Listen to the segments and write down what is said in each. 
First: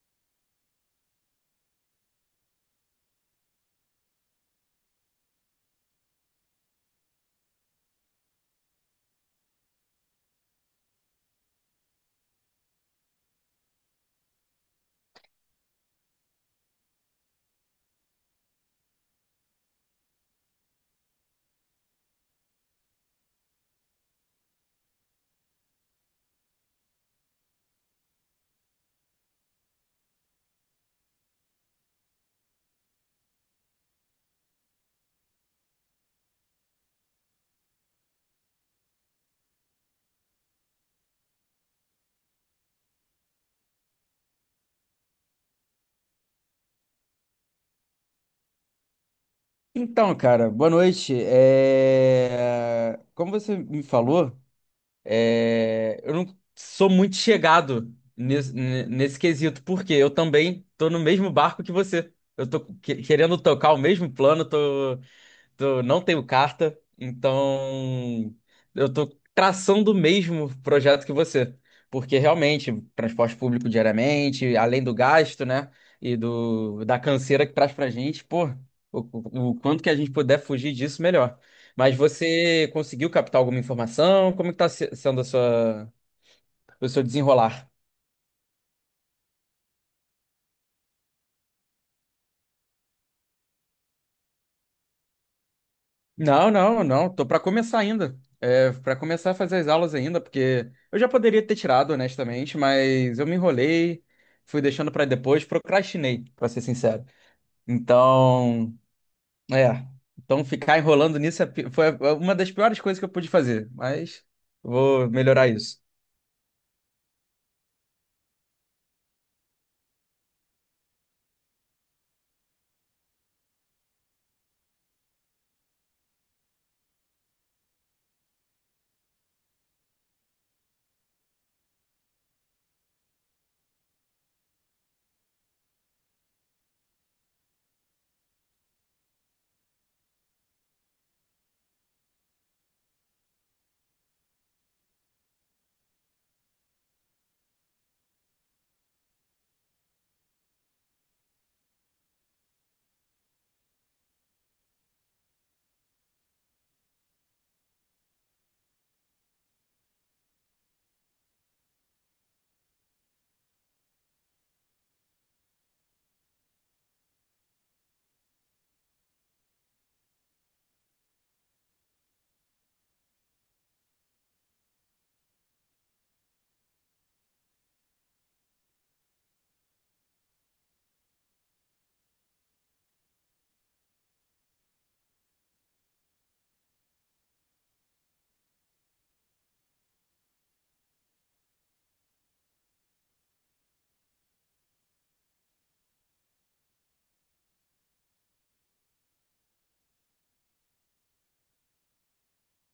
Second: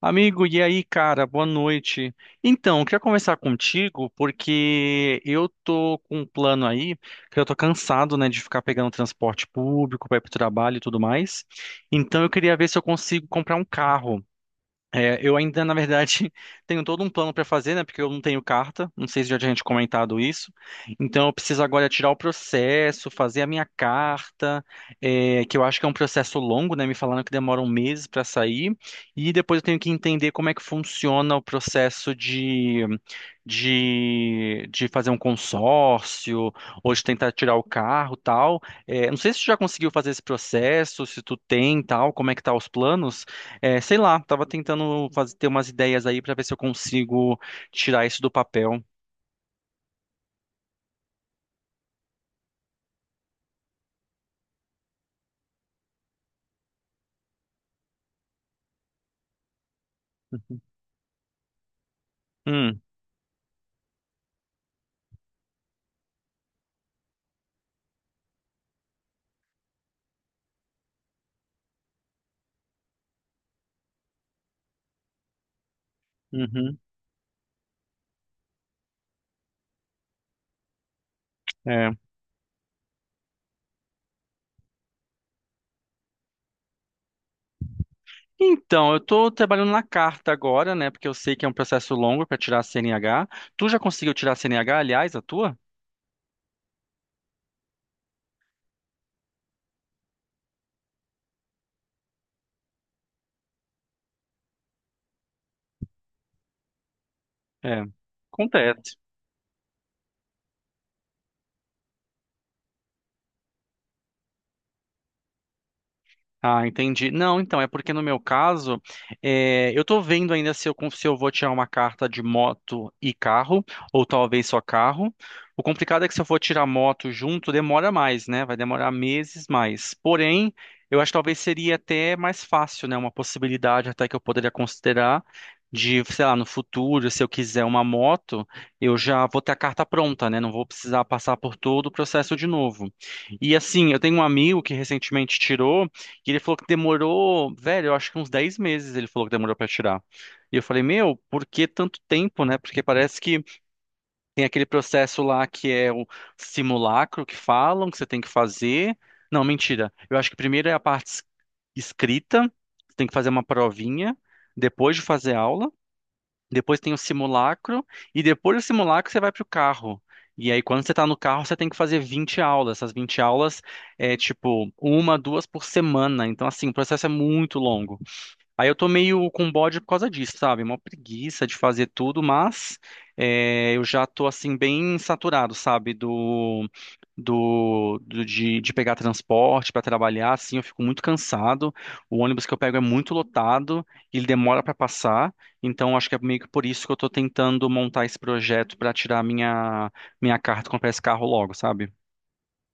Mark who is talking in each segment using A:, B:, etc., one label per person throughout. A: Amigo, e aí, cara? Boa noite. Então, eu queria conversar contigo porque eu tô com um plano aí, que eu tô cansado, né, de ficar pegando transporte público para ir pro trabalho e tudo mais. Então, eu queria ver se eu consigo comprar um carro. Eu ainda, na verdade, tenho todo um plano para fazer, né? Porque eu não tenho carta, não sei se já tinha gente comentado isso. Então, eu preciso agora tirar o processo, fazer a minha carta, que eu acho que é um processo longo, né? Me falaram que demora um mês para sair. E depois eu tenho que entender como é que funciona o processo de fazer um consórcio, ou de tentar tirar o carro, tal. Não sei se tu já conseguiu fazer esse processo, se tu tem, tal, como é que tá os planos. Sei lá, tava tentando fazer, ter umas ideias aí pra ver se eu consigo tirar isso do papel.
B: Então, cara, boa noite. Como você me falou, eu não sou muito chegado nesse quesito, porque eu também tô no mesmo barco que você. Eu tô
A: Hum,
B: querendo tocar o mesmo plano, não tenho carta, então eu tô traçando o mesmo projeto que você. Porque realmente, transporte público diariamente, além do gasto, né? E
A: uhum,
B: da canseira que traz pra gente, pô, o, o quanto que a gente puder fugir disso, melhor.
A: é.
B: Mas você conseguiu captar alguma informação? Como que tá sendo a o seu desenrolar?
A: Então, eu tô trabalhando na carta agora, né? Porque eu sei que é um processo longo pra tirar a CNH. Tu já conseguiu tirar a CNH, aliás, a tua?
B: Não, não, não. Tô para começar ainda. Para começar a fazer as aulas ainda, porque eu já poderia ter tirado, honestamente, mas eu me enrolei, fui deixando para depois, procrastinei, para ser sincero.
A: É,
B: Então,
A: acontece.
B: é, então ficar enrolando nisso foi uma das piores coisas que eu pude fazer, mas vou melhorar isso.
A: Ah, entendi. Não, então, é porque no meu caso, eu tô vendo ainda se eu, se eu vou tirar uma carta de moto e carro, ou talvez só carro. O complicado é que se eu for tirar moto junto, demora mais, né? Vai demorar meses mais. Porém, eu acho que talvez seria até mais fácil, né? Uma possibilidade até que eu poderia considerar de, sei lá, no futuro, se eu quiser uma moto, eu já vou ter a carta pronta, né? Não vou precisar passar por todo o processo de novo. E assim, eu tenho um amigo que recentemente tirou. E ele falou que demorou, velho, eu acho que uns 10 meses ele falou que demorou pra tirar. E eu falei, meu, por que tanto tempo, né? Porque parece que tem aquele processo lá que é o simulacro que falam que você tem que fazer. Não, mentira. Eu acho que primeiro é a parte escrita, você tem que fazer uma provinha, depois de fazer aula. Depois tem o simulacro e depois do simulacro você vai para o carro. E aí, quando você está no carro, você tem que fazer 20 aulas. Essas 20 aulas é tipo uma, duas por semana. Então, assim, o processo é muito longo. Aí eu tô meio com bode por causa disso, sabe? Uma preguiça de fazer tudo, mas eu já tô assim bem saturado, sabe? De pegar transporte para trabalhar, assim, eu fico muito cansado. O ônibus que eu pego é muito lotado, ele demora para passar, então acho que é meio que por isso que eu tô tentando montar esse projeto para tirar minha carta e comprar esse carro logo, sabe?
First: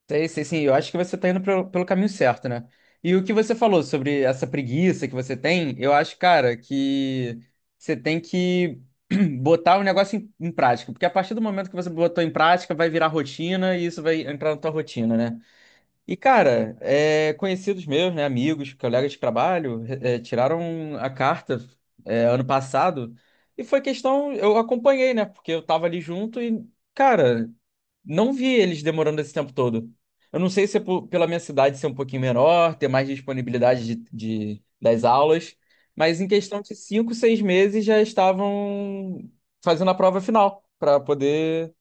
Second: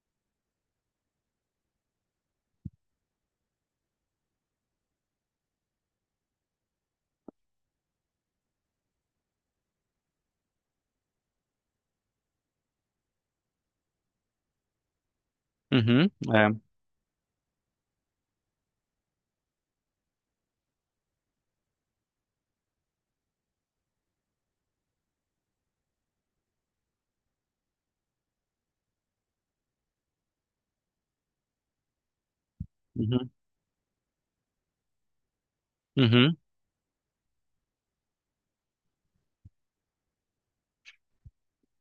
B: Sei, sei, sim. Eu acho que você tá indo pelo caminho certo, né? E o que você falou sobre essa preguiça que você tem, eu acho, cara, que você tem que botar o negócio em prática. Porque a partir do momento que você botou em prática, vai virar rotina e isso vai entrar na tua rotina, né?
A: Uhum,
B: E,
A: é.
B: cara, conhecidos meus, né, amigos, colegas de trabalho, tiraram a carta, ano passado e foi questão, eu acompanhei, né, porque eu tava ali junto e, cara, não vi eles demorando esse tempo todo. Eu não sei se é pela minha cidade ser um pouquinho menor, ter mais
A: Uhum,
B: disponibilidade das aulas, mas em
A: uhum.
B: questão de cinco, seis meses já estavam fazendo a prova final para poder,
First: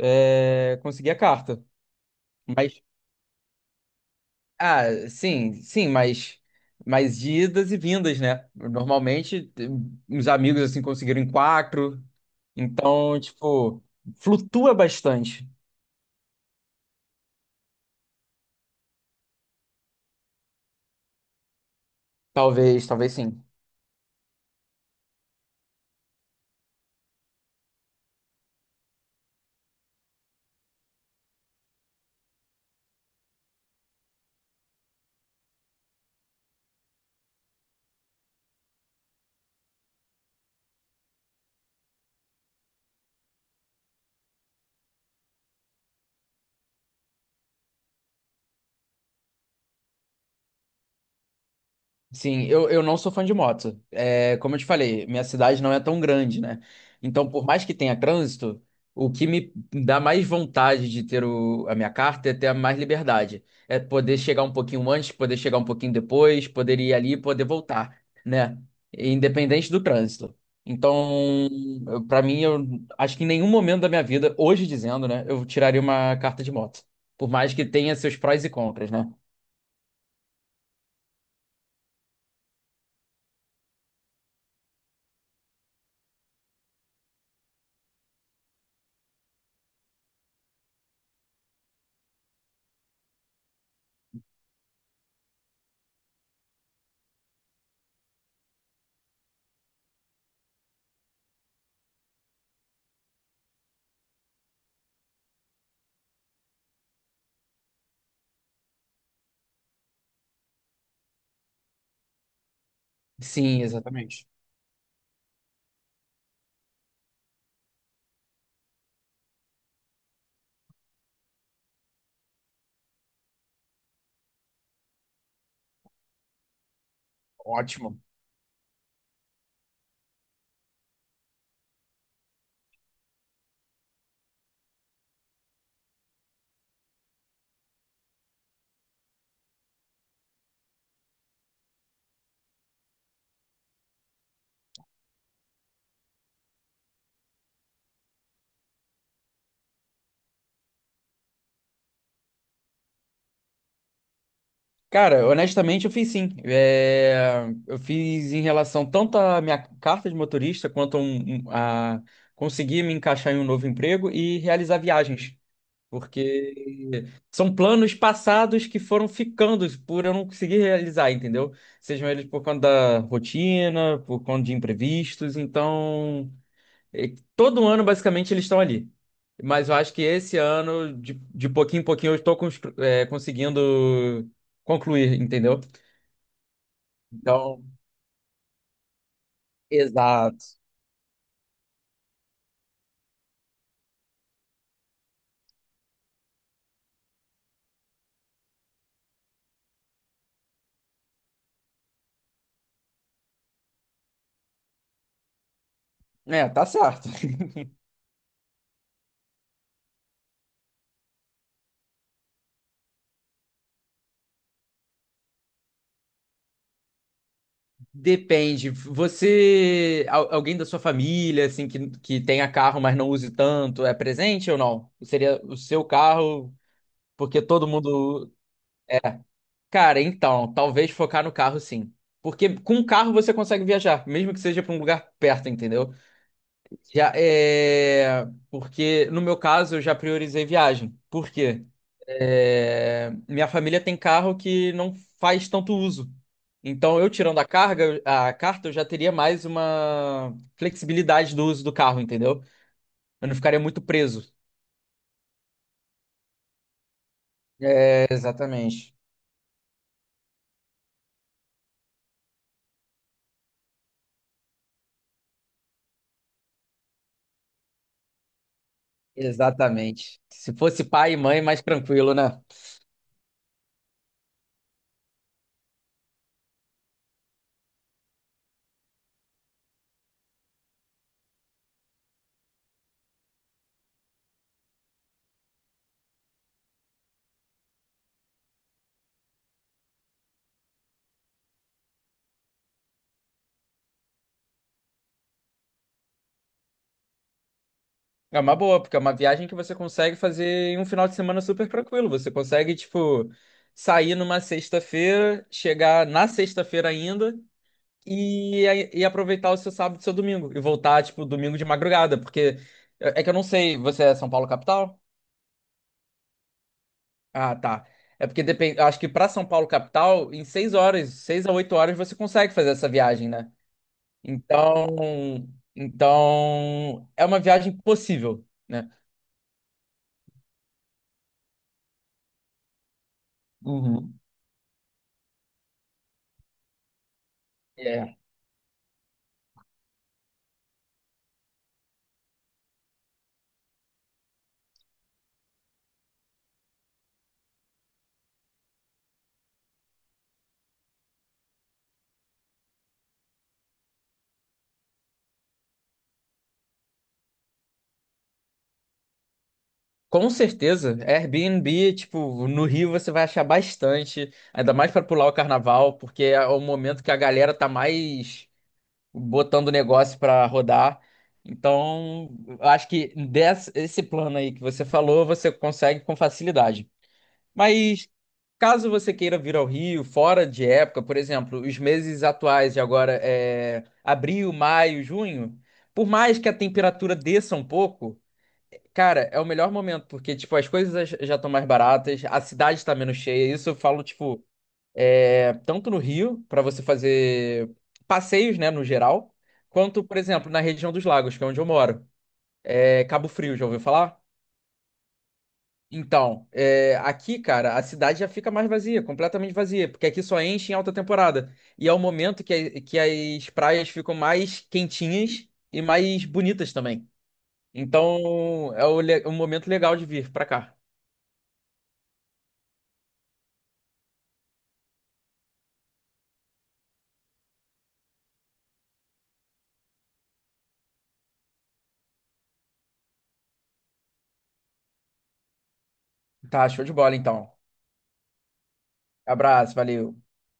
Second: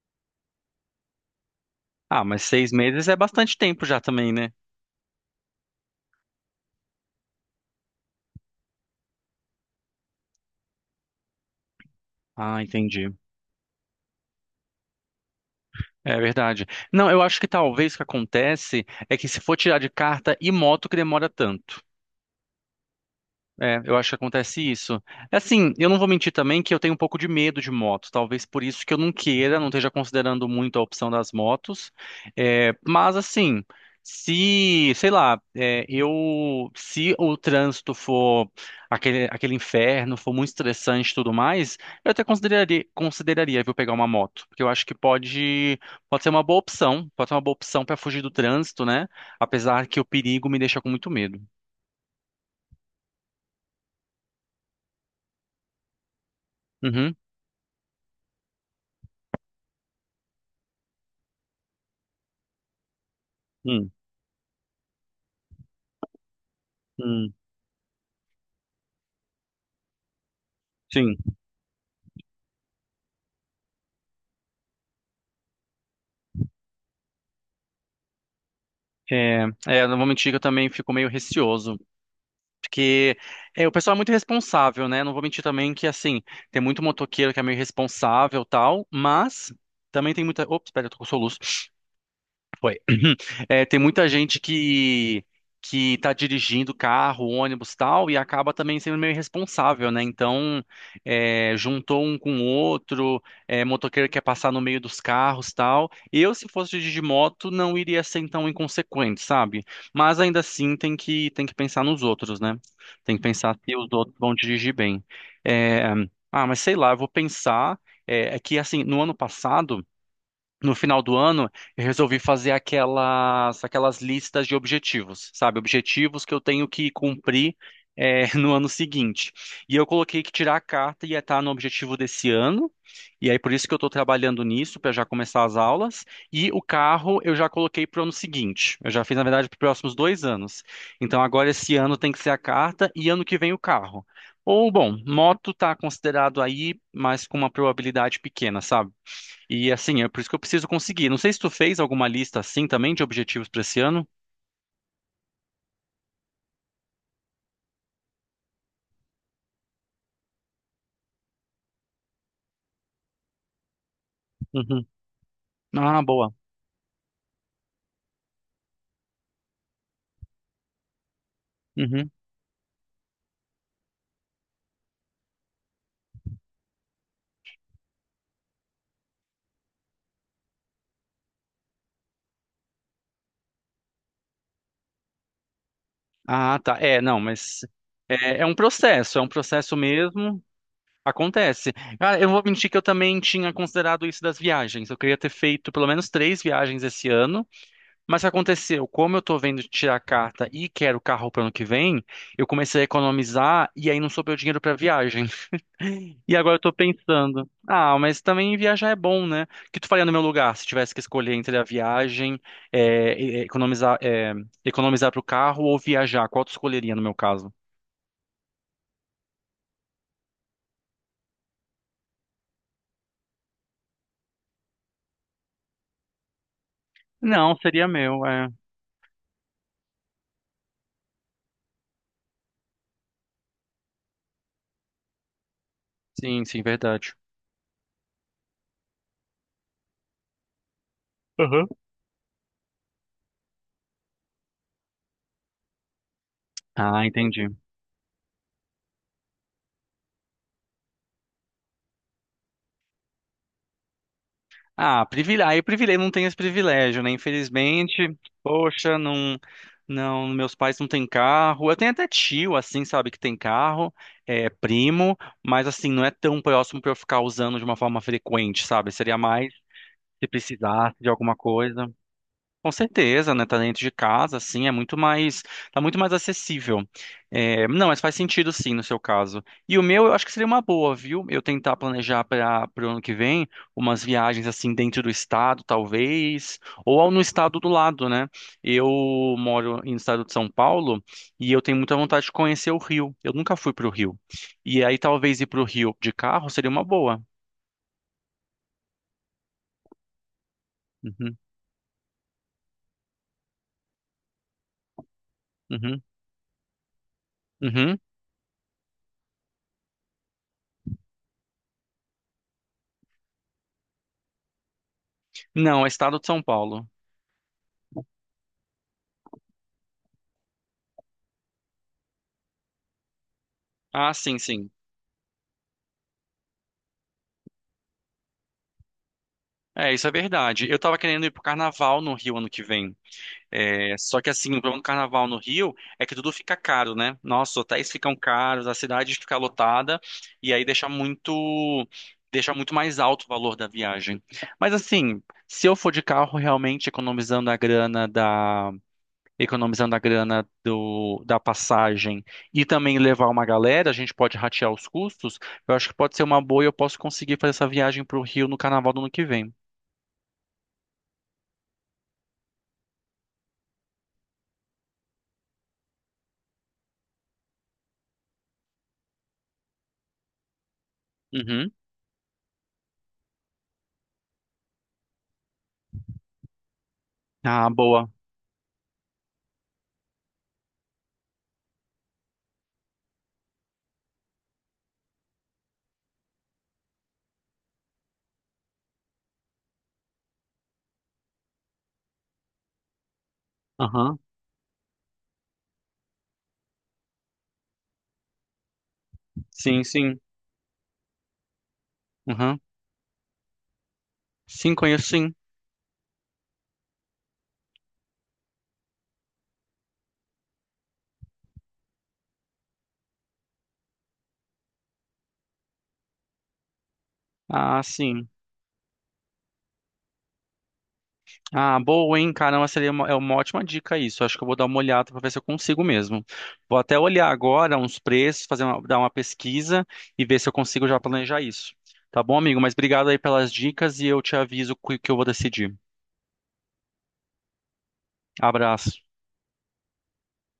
B: conseguir a carta.
A: Ah, mas seis
B: Mas
A: meses é bastante tempo já também, né?
B: Ah, sim, sim, mas de idas e vindas, né? Normalmente, os amigos assim conseguiram em quatro,
A: Ah, entendi.
B: então, tipo, flutua bastante.
A: É verdade. Não, eu acho que talvez o que acontece é que se for tirar de carta e moto que demora tanto.
B: Talvez, talvez sim.
A: É, eu acho que acontece isso. É. Assim, eu não vou mentir também que eu tenho um pouco de medo de moto. Talvez por isso que eu não queira, não esteja considerando muito a opção das motos. Mas assim, se, sei lá, se o trânsito for aquele inferno, for muito estressante e tudo mais, eu até consideraria, viu, pegar uma moto. Porque eu acho que pode ser uma boa opção. Pode ser uma boa opção para fugir do trânsito, né? Apesar que o perigo me deixa com muito medo.
B: Sim, eu não sou fã de moto. É, como eu te falei, minha cidade não é tão grande, né?
A: Uhum.
B: Então, por mais que tenha trânsito, o que me dá mais vontade de ter a minha carta é ter mais liberdade. É
A: Hum.
B: poder chegar um pouquinho antes, poder chegar um pouquinho depois, poder ir ali e
A: Hum.
B: poder voltar, né? Independente do trânsito.
A: Sim,
B: Então, pra mim, eu acho que em nenhum momento da minha vida, hoje dizendo, né, eu tiraria uma carta de moto. Por mais que tenha seus prós e contras, né?
A: não vou mentir que eu também fico meio receoso, porque o pessoal é muito responsável, né? Não vou mentir também que, assim, tem muito motoqueiro que é meio responsável e tal, mas também tem muita... Ops, espera, eu tô com soluço. Foi. É, tem muita gente que tá dirigindo carro, ônibus, tal, e acaba também sendo meio irresponsável, né? Então, juntou um com o outro, motoqueiro quer passar no meio dos carros, tal. Eu, se fosse dirigir moto, não iria ser tão inconsequente, sabe? Mas ainda assim tem que pensar nos outros, né? Tem que pensar
B: Sim,
A: se os outros
B: exatamente.
A: vão dirigir bem. É, ah, mas sei lá, eu vou pensar. É que assim, no ano passado no final do ano, eu resolvi fazer aquelas listas de objetivos, sabe? Objetivos que eu tenho que cumprir,
B: Ótimo.
A: no ano seguinte. E eu coloquei que tirar a carta ia estar no objetivo desse ano, e aí por isso que eu estou trabalhando nisso, para já começar as aulas. E o carro eu já coloquei para o ano seguinte. Eu já fiz, na verdade, para os próximos dois anos. Então agora esse ano tem que ser a carta e ano que vem o carro. Ou, bom, moto está considerado aí, mas com uma probabilidade pequena, sabe? E assim, é por isso que eu preciso conseguir. Não sei se tu fez alguma lista assim também de objetivos para esse ano.
B: Cara, honestamente, eu fiz sim. É, eu fiz em relação tanto à minha carta de motorista quanto a conseguir me encaixar em um novo emprego e realizar
A: Uhum.
B: viagens.
A: Ah, boa.
B: Porque são planos passados que foram ficando por eu não conseguir realizar, entendeu? Sejam
A: Uhum.
B: eles por conta da rotina, por conta de imprevistos. Então, todo ano, basicamente, eles estão ali. Mas eu acho que esse ano, de pouquinho em pouquinho, eu estou conseguindo concluir, entendeu?
A: Ah, tá. É, não, mas
B: Então,
A: é um processo mesmo.
B: exato.
A: Acontece. Cara, eu não vou mentir que eu também tinha considerado isso das viagens. Eu queria ter feito pelo menos três viagens esse ano, mas o que aconteceu? Como eu tô vendo de tirar a carta e quero carro para ano que vem, eu comecei a economizar e aí não sobrou dinheiro para viagem. E
B: É,
A: agora eu
B: tá
A: tô
B: certo.
A: pensando, ah, mas também viajar é bom, né? O que tu faria no meu lugar se tivesse que escolher entre a viagem, economizar, economizar pro carro ou viajar? Qual tu escolheria no meu caso?
B: Depende. Você, alguém da sua família, assim, que tenha carro, mas não use tanto, é presente ou não? Seria o seu carro, porque
A: Não,
B: todo
A: seria meu,
B: mundo.
A: é.
B: Cara, então, talvez focar no carro, sim. Porque com o carro você consegue viajar, mesmo que seja para um lugar perto, entendeu?
A: Sim, sim,
B: Já
A: verdade.
B: é. Porque no meu caso eu já priorizei viagem. Por quê?
A: Aham.
B: É, minha família tem carro que não faz tanto uso. Então,
A: Ah,
B: eu tirando
A: entendi.
B: a carta, eu já teria mais uma flexibilidade do uso do carro, entendeu? Eu não ficaria muito preso.
A: Ah, privile... aí o privilégio não tem esse privilégio, né?
B: É,
A: Infelizmente,
B: exatamente.
A: poxa, não, não, meus pais não têm carro. Eu tenho até tio, assim, sabe, que tem carro, é primo, mas assim, não é tão próximo pra eu ficar usando de uma forma frequente, sabe? Seria mais
B: Exatamente.
A: se
B: Se fosse
A: precisasse de
B: pai e
A: alguma
B: mãe, mais
A: coisa.
B: tranquilo, né?
A: Com certeza, né? Tá dentro de casa, assim, é muito mais, tá muito mais acessível. É, não, mas faz sentido sim no seu caso. E o meu, eu acho que seria uma boa, viu? Eu tentar planejar para o ano que vem umas viagens assim dentro do estado, talvez, ou ao no estado do lado, né? Eu moro no estado de São Paulo e eu tenho muita vontade de conhecer o Rio. Eu nunca fui para o Rio. E aí talvez ir para o Rio de carro seria uma boa.
B: É uma boa, porque é uma viagem que você consegue fazer em um final de
A: Uhum,
B: semana super tranquilo. Você consegue, tipo, sair numa sexta-feira,
A: uhum,
B: chegar na sexta-feira ainda
A: uhum.
B: e aproveitar o seu sábado e seu domingo. E voltar, tipo, domingo de madrugada, porque que eu não sei, você é São Paulo capital?
A: Não, é estado de São Paulo.
B: Ah, tá. É porque depende, acho que pra São Paulo capital, em seis horas, seis a oito horas você consegue fazer essa viagem, né?
A: Ah, sim, sim.
B: Então, então é uma viagem possível, né?
A: É, isso é verdade. Eu tava querendo ir pro carnaval no Rio ano que vem. É,
B: Uhum.
A: só que assim, o problema do carnaval no Rio é que tudo fica caro, né? Nossa, os hotéis ficam
B: É.
A: caros, a cidade fica lotada e aí deixa muito mais alto o valor da viagem. Mas assim, se eu for de carro realmente economizando a grana da passagem e também levar uma galera, a gente pode ratear os custos. Eu acho que pode ser uma boa e eu posso conseguir fazer essa viagem pro Rio no carnaval do ano que vem.
B: Com certeza, Airbnb, tipo, no Rio você vai achar bastante, ainda mais para pular o carnaval, porque é o momento que a galera tá mais botando o negócio para rodar.
A: Uhum.
B: Então, eu acho esse plano aí que você falou, você consegue com facilidade.
A: Ah, boa.
B: Mas caso você queira vir ao Rio, fora de época, por exemplo, os meses atuais de agora é abril, maio, junho, por mais que a temperatura desça um pouco, cara, é o melhor momento, porque tipo, as coisas já estão mais baratas, a cidade está menos cheia, isso eu falo,
A: Aham.
B: tipo, é, tanto no Rio, para você fazer passeios, né, no geral,
A: Sim,
B: quanto, por
A: sim.
B: exemplo, na região dos lagos, que é onde eu moro.
A: Aham.
B: É Cabo Frio, já ouviu falar?
A: Sim, conheço sim.
B: Então, é, aqui, cara, a cidade já fica mais vazia, completamente vazia, porque aqui só enche em alta temporada. E é o momento que as praias ficam mais quentinhas e mais bonitas também.
A: Ah, sim.
B: Então, é o um momento legal de vir pra cá.
A: Ah, boa, hein? Caramba, é uma ótima dica isso. Acho que eu vou dar uma olhada para ver se eu consigo mesmo. Vou até olhar agora uns preços, dar uma pesquisa e ver se eu consigo já planejar isso. Tá bom, amigo? Mas obrigado aí pelas dicas e eu te aviso o que que eu vou decidir.
B: Tá, show de bola, então.
A: Abraço.
B: Abraço, valeu.